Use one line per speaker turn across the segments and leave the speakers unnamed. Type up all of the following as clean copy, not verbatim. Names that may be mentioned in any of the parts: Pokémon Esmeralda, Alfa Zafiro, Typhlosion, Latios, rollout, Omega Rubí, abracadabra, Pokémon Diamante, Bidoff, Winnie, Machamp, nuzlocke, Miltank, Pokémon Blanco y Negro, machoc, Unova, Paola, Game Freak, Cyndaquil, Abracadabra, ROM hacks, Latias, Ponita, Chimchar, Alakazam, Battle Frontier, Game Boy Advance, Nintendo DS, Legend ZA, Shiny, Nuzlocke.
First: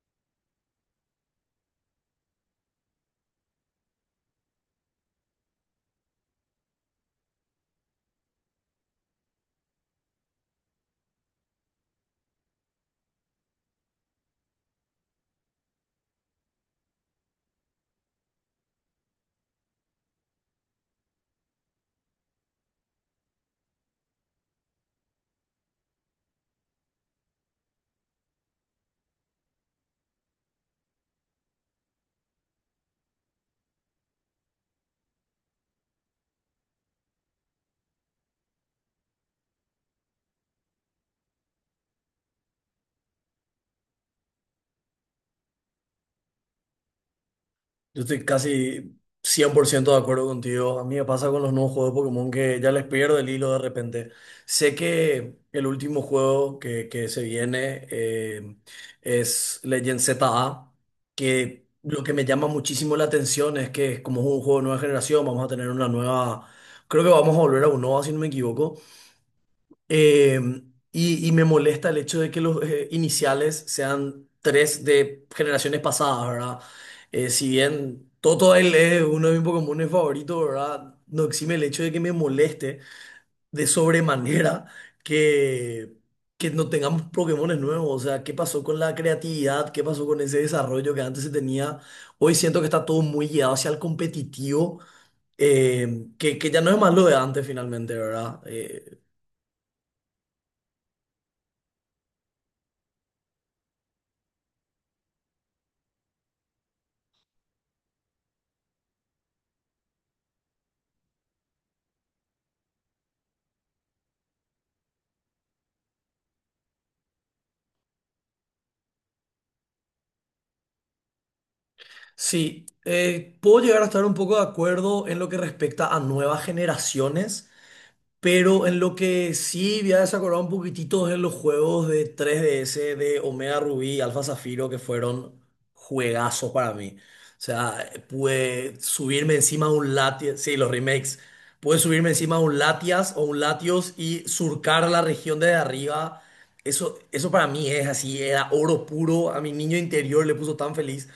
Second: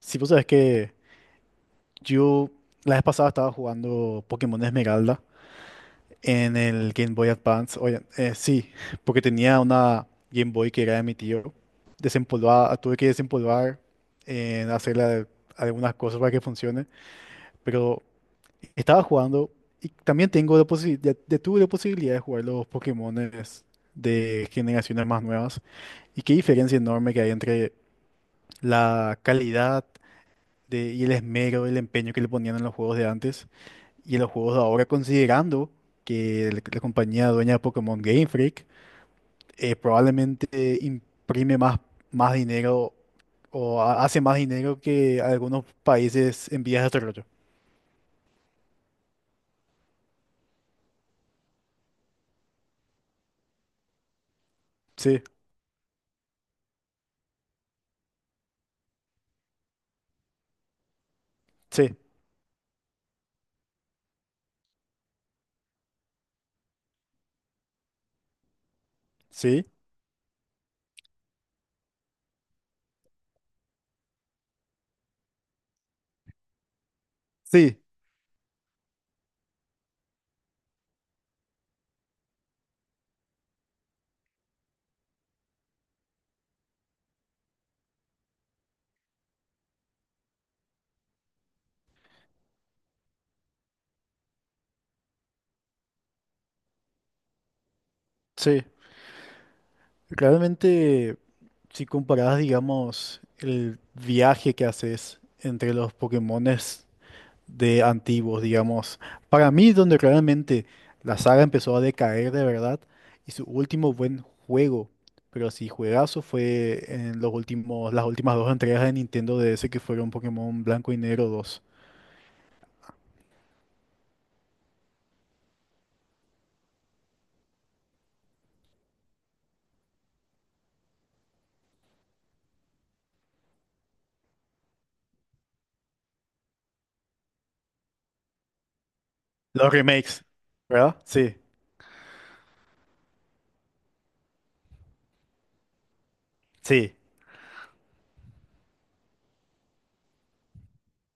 Si vos sabés que yo la vez pasada estaba jugando Pokémon Esmeralda en el Game Boy Advance. Oye, sí, porque tenía una Game Boy que era de mi tío. Desempolvada, tuve que desempolvar, hacerle algunas cosas para que funcione. Pero estaba jugando y también tengo la posibilidad, tuve la posibilidad de jugar los Pokémones de generaciones más nuevas. Y qué diferencia enorme que hay entre la calidad y el esmero, el empeño que le ponían en los juegos de antes y en los juegos de ahora, considerando que la compañía dueña de Pokémon Game Freak, probablemente imprime más, más dinero o hace más dinero que algunos países en vías de desarrollo.
Yo estoy casi 100% de acuerdo contigo. A mí me pasa con los nuevos juegos de Pokémon que ya les pierdo el hilo de repente. Sé
Sí,
que el último juego que se viene es Legend ZA, que
sí,
lo que me llama muchísimo la atención es que como es un juego de nueva generación, vamos a tener una nueva. Creo que vamos a volver a Unova, si no me equivoco.
sí,
Eh, y me molesta el hecho de que los iniciales sean tres de generaciones pasadas, ¿verdad? Si
sí,
bien Toto él es uno de mis Pokémones favoritos, ¿verdad? No exime el hecho de que me moleste de sobremanera que, que no tengamos Pokémones nuevos. O sea, ¿qué pasó con la creatividad? ¿Qué pasó con ese desarrollo que antes se tenía? Hoy siento que está todo muy guiado hacia el competitivo que ya no es más lo de antes finalmente, ¿verdad?
sí. Realmente, si comparas, digamos, el viaje que haces entre los Pokémones de antiguos, digamos. Para mí, es donde realmente la saga empezó a decaer de verdad y su último buen juego, pero sí juegazo, fue en los últimos, las últimas dos entregas de Nintendo DS que fueron Pokémon Blanco y Negro dos.
Sí, puedo llegar a estar un poco de acuerdo en lo que respecta a nuevas generaciones, pero en lo que sí voy a desacordar un poquitito es en los juegos de 3DS de Omega Rubí y Alfa Zafiro que fueron juegazos para mí. O sea, pude subirme encima
Los
de un
remakes,
Latias, sí, los
¿verdad?
remakes,
Sí,
pude subirme encima de un Latias o un Latios y surcar la región desde arriba.
sí,
Eso para mí es así, era oro puro. A mi niño interior le puso tan feliz.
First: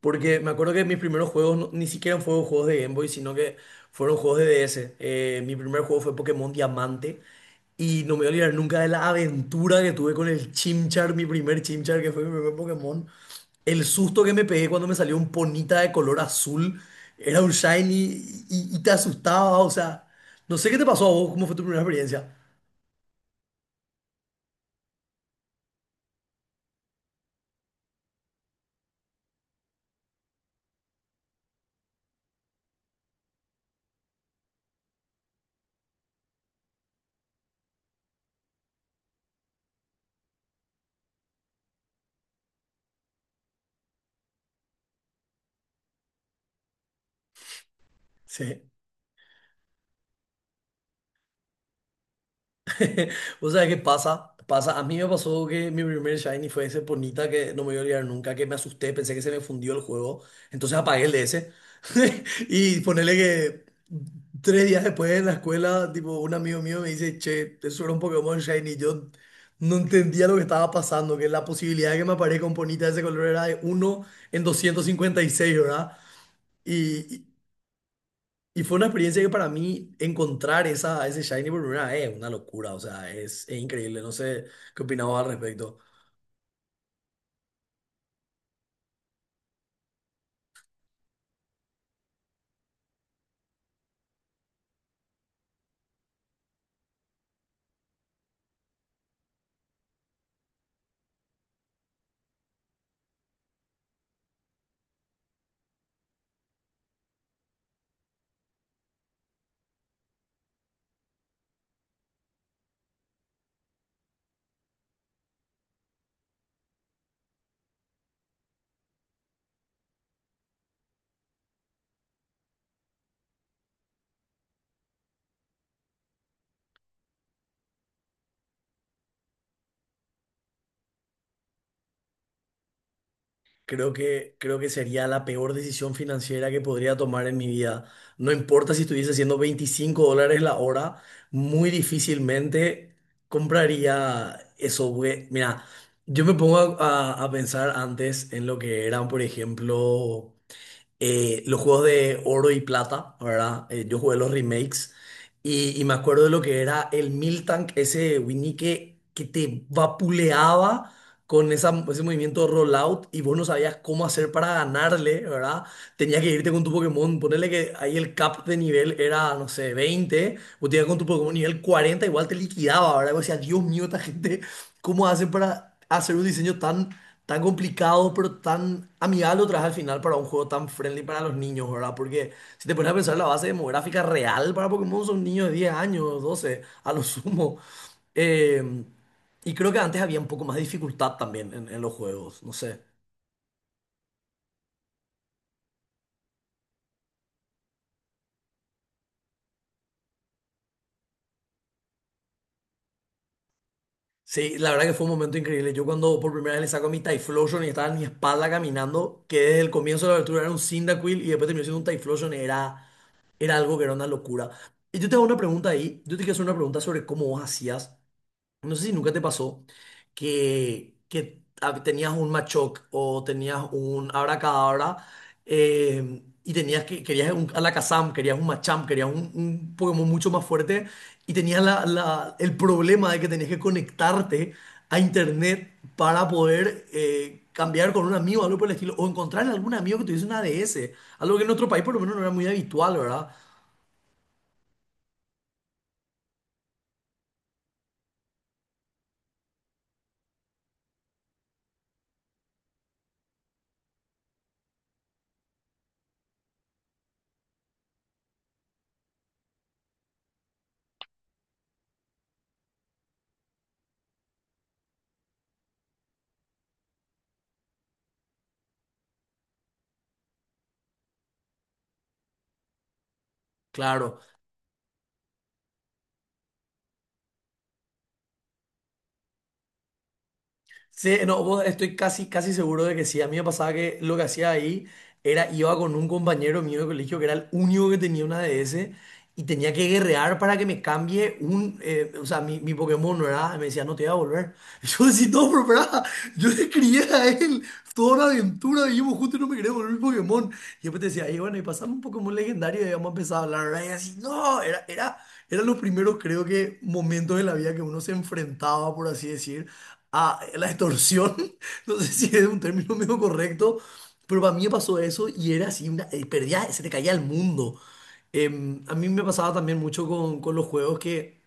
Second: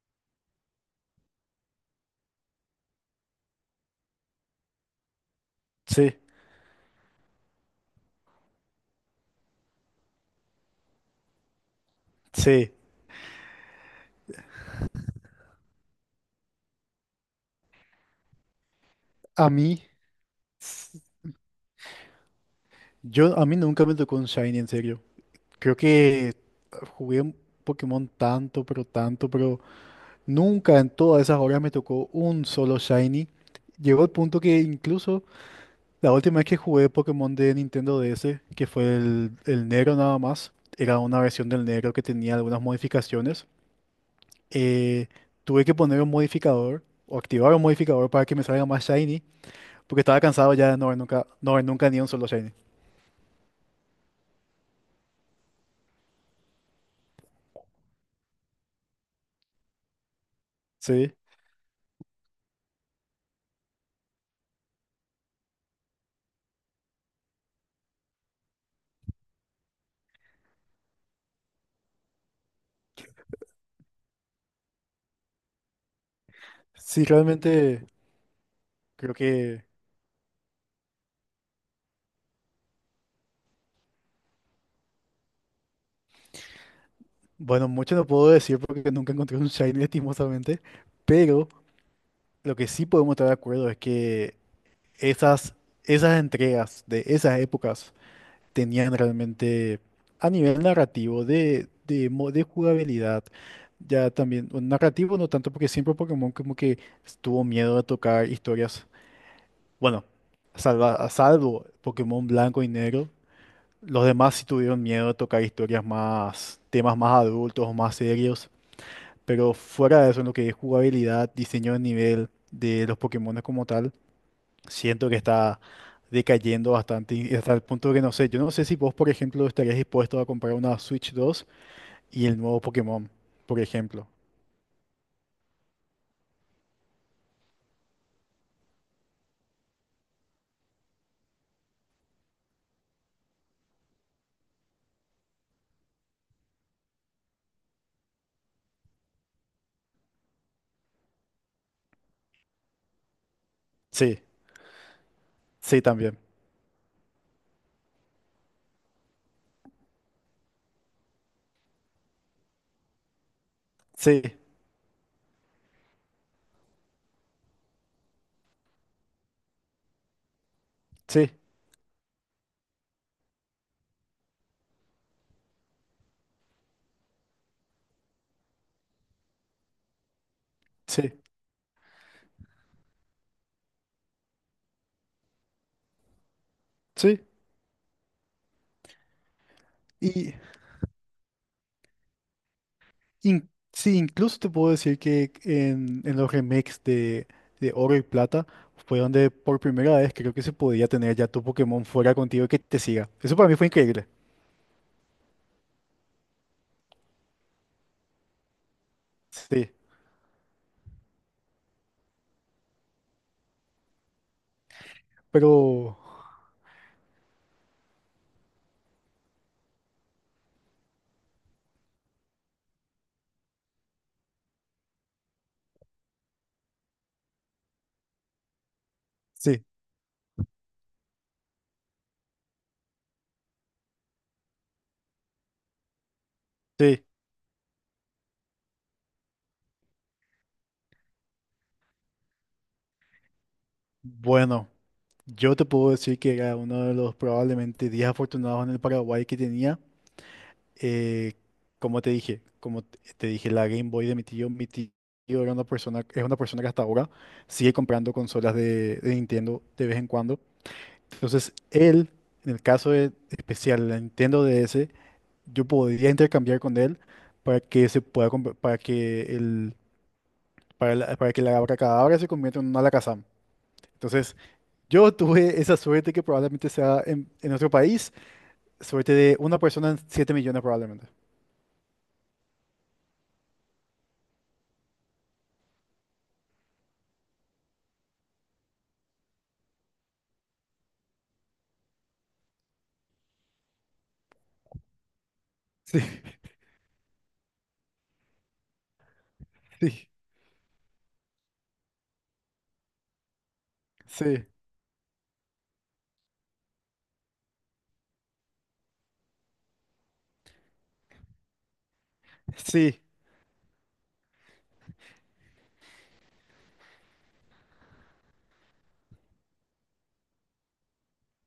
Porque me acuerdo que mis primeros juegos ni siquiera fueron juegos de Game Boy, sino que fueron juegos de DS. Mi primer juego fue
sí,
Pokémon Diamante. Y no me voy a olvidar nunca de la aventura que tuve con el Chimchar, mi primer Chimchar, que fue mi primer
sí.
Pokémon. El susto que me pegué cuando me salió un Ponita de color azul. Era un Shiny y te
A
asustaba. O
mí,
sea, no sé qué te
s-
pasó a vos, cómo fue tu primera experiencia.
yo, a mí nunca me tocó un Shiny, en serio. Creo que jugué un Pokémon tanto, pero nunca en todas esas horas me tocó un solo Shiny. Llegó el punto que incluso la última vez que jugué Pokémon de Nintendo DS, que fue el negro nada más, era una versión del negro que tenía algunas modificaciones, eh, tuve que poner un modificador o activar un modificador para que me
Sí.
salga más Shiny, porque estaba cansado ya de no ver nunca, no ver nunca ni un solo Shiny.
O sea, ¿qué pasa? Pasa, a mí me pasó que mi primer Shiny fue ese Ponita que no me voy a olvidar nunca, que me asusté, pensé que se me fundió el juego, entonces apagué el
Sí,
DS. Y ponele que 3 días después en la escuela, tipo, un amigo mío me dice, che, eso era un Pokémon Shiny, y yo no entendía lo que estaba pasando, que la posibilidad de que me aparezca un Ponita de ese color era de uno en 256, ¿verdad?
sí,
Y
realmente
y fue una
creo
experiencia que para
que,
mí encontrar esa, ese Shiny por primera vez es una locura, o sea, es increíble, no sé qué opinabas al respecto.
bueno, mucho no puedo decir porque nunca encontré un Shiny lastimosamente, pero... Lo que sí podemos estar de acuerdo es que esas, esas entregas de esas épocas tenían realmente a nivel narrativo, de jugabilidad, ya también, bueno, narrativo no tanto porque siempre Pokémon como que tuvo miedo de tocar historias, bueno, a salvo Pokémon blanco y negro, los demás sí tuvieron miedo de tocar historias más, temas más adultos, más serios, pero fuera de eso, en lo que es jugabilidad, diseño de nivel de los Pokémon como tal, siento que está decayendo bastante y hasta el punto que no sé, yo no sé si vos, por ejemplo, estarías dispuesto a comprar una Switch 2 y el nuevo Pokémon, por
Creo
ejemplo.
que, creo que sería la peor decisión financiera que podría tomar en mi vida. No importa si estuviese haciendo $25 la hora, muy difícilmente compraría eso porque, mira, yo me pongo a pensar antes en lo que eran, por ejemplo, los juegos de oro y plata, ¿verdad? Yo jugué
Sí,
los remakes y,
sí
y me
también.
acuerdo de lo que era el Miltank, ese Winnie que te vapuleaba con ese movimiento rollout y vos no sabías cómo
Sí,
hacer para ganarle, ¿verdad? Tenías que irte con tu Pokémon, ponerle que ahí el cap de nivel era, no sé, 20. Vos te ibas con tu
sí,
Pokémon nivel 40 igual te liquidaba, ¿verdad? Vos decías, Dios mío, esta gente, ¿cómo hacen para hacer un diseño tan, tan complicado, pero tan amigable otra vez al final para un juego tan friendly
sí,
para los niños, ¿verdad? Porque si te pones a pensar, la base demográfica real para Pokémon son niños de 10 años, 12 a lo
sí.
sumo. Eh, y creo que antes había un
Y
poco más de dificultad también en los juegos, no sé.
sí, incluso te puedo decir que en los remakes de Oro y Plata fue donde por primera vez creo que se podía tener ya tu Pokémon fuera contigo y que te siga. Eso para mí fue increíble.
Sí, la verdad que fue un momento increíble. Yo cuando por primera vez le saco mi Typhlosion y estaba en mi espalda caminando, que desde el
Sí,
comienzo de la aventura era un Cyndaquil y después terminó siendo un Typhlosion, era algo que era una locura. Y yo te hago una pregunta
pero
ahí, yo te quiero hacer una pregunta sobre cómo vos hacías. No sé si nunca te pasó que tenías un machoc o tenías un abracadabra y tenías que querías un Alakazam, querías un Machamp, querías
sí,
un, Pokémon mucho más fuerte y tenías el problema de que tenías que conectarte a internet para poder
sí.
cambiar con un amigo, algo por el estilo, o encontrar algún amigo que tuviese una ADS, algo que en otro país por lo menos no era muy habitual, ¿verdad?
Bueno. Yo te puedo decir que era uno de los probablemente 10 afortunados en el Paraguay que tenía. eh, como te dije, como te dije, la Game Boy de mi tío era una persona, es una persona que hasta ahora sigue comprando consolas de Nintendo de vez en cuando. Entonces, él, en el caso especial, la Nintendo DS, yo podría intercambiar con él para que se pueda, para que el, para, para que la Abracadabra se convierta en una Alakazam.
Claro.
Entonces, yo tuve esa suerte que probablemente sea en nuestro país, suerte de una persona en 7 millones probablemente.
Sí, no, estoy casi, casi seguro de que sí. A mí me pasaba que lo que hacía ahí era iba con un compañero mío de colegio que era el único que tenía una DS y tenía que guerrear para que me cambie o sea, mi Pokémon no era, me decía, no te voy a volver. Yo decía, no, pero
Sí,
pará, yo le crié a él toda una aventura, vivimos juntos y no me quería volver mi
sí,
Pokémon. Y después te decía, y bueno, y pasame un Pokémon legendario y vamos a empezar a hablar, ¿verdad? Y así,
sí,
no, era. Era lo primero, creo que, momentos de la vida que uno se enfrentaba, por así decir, a la extorsión. No sé si es un término
sí,
medio correcto, pero para mí me pasó eso y era así, perdía, se te caía el mundo. A mí me pasaba también mucho con los juegos que,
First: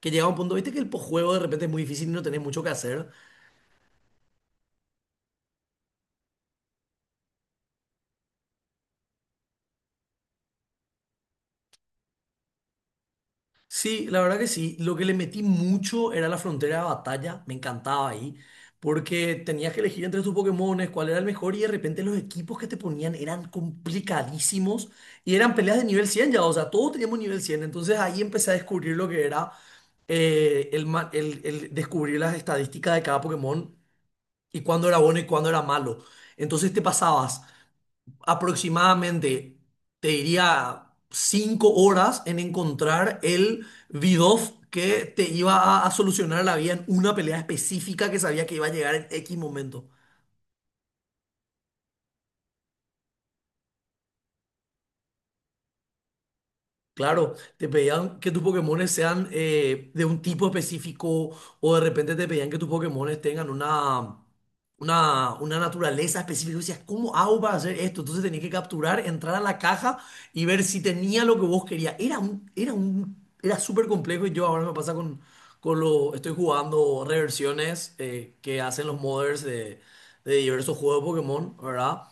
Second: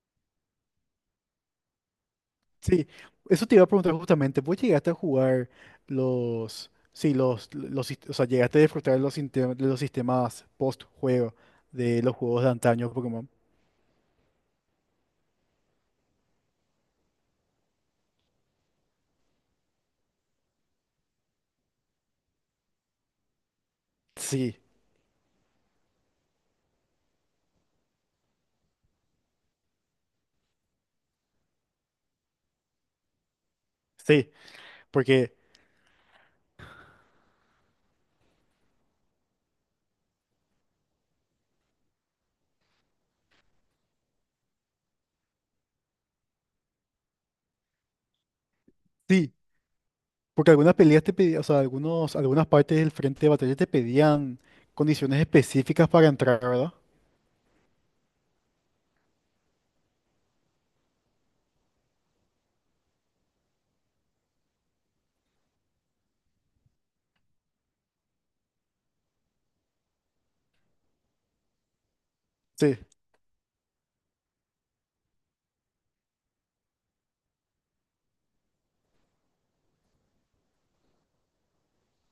que llegaba un punto, viste que el posjuego de repente es muy difícil y no tenés mucho que
sí.
hacer.
Eso te iba a preguntar justamente. ¿Vos llegaste a jugar los, sí, o sea, llegaste a disfrutar de los sistemas post-juego de los juegos de antaño Pokémon?
Sí, la verdad que sí. Lo que le metí mucho era la frontera de batalla. Me encantaba ahí. Porque tenías que elegir entre tus Pokémones cuál era el mejor y de repente los equipos que te ponían eran
Sí,
complicadísimos y eran peleas de nivel 100 ya. O sea, todos teníamos nivel 100. Entonces ahí empecé a descubrir lo que era el descubrir las estadísticas de cada Pokémon
sí,
y cuándo era bueno y
porque,
cuándo era malo. Entonces te pasabas aproximadamente, te diría, 5 horas en encontrar el Bidoff que te iba a solucionar la vida en una pelea específica que sabía que iba a llegar en
sí,
X momento.
porque algunas peleas te pedían, o sea, algunos, algunas partes del frente de batalla te pedían condiciones específicas para entrar, ¿verdad?
Claro, te pedían que tus Pokémones sean de un tipo específico o de repente te pedían que tus Pokémones tengan una naturaleza específica. Y decías, ¿cómo hago para hacer esto? Entonces tenías que capturar, entrar a la caja y ver si tenía lo que vos querías. Era un, era
Sí,
un, era súper complejo y yo ahora me pasa estoy jugando reversiones que hacen los modders de diversos juegos de Pokémon, ¿verdad?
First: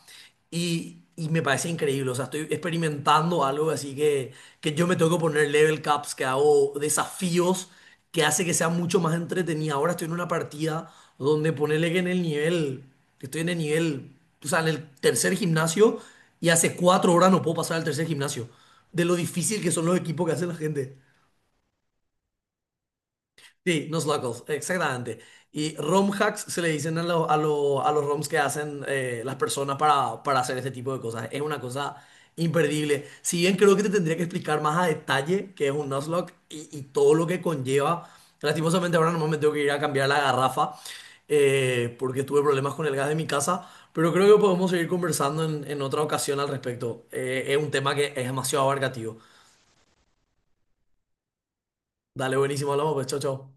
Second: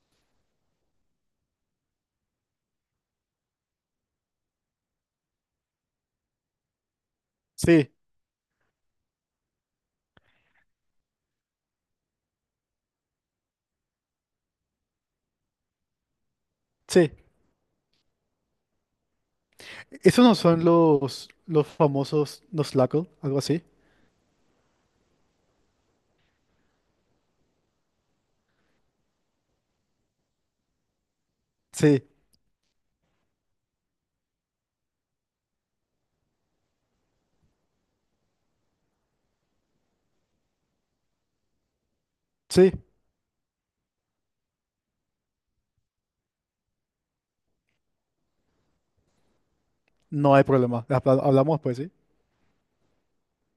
Y me parece increíble, o sea, estoy experimentando algo así que yo me tengo que poner level caps, que hago desafíos
sí.
que hace que sea mucho más entretenida. Ahora estoy en una partida donde ponele que estoy en el nivel, o sea, en el tercer gimnasio y hace
Sí,
4 horas no puedo pasar al tercer gimnasio. De lo difícil que son los
esos
equipos que
no
hace la
son
gente.
los famosos Nuzlocke, algo así.
Sí, nuslocals, exactamente. Y ROM hacks se le dicen a los ROMs que hacen las personas para hacer este tipo de cosas. Es una cosa
Sí,
imperdible. Si bien creo que te tendría que explicar más a detalle qué es un nuzlocke y todo lo que conlleva. Lastimosamente ahora nomás me tengo que ir a cambiar la garrafa porque tuve
sí,
problemas con el gas de mi casa. Pero creo que podemos seguir conversando en otra ocasión al respecto. Es un tema que es demasiado abarcativo.
no hay problema. Hablamos pues, ¿sí?
Dale, buenísimo, hablamos pues, chao, chao.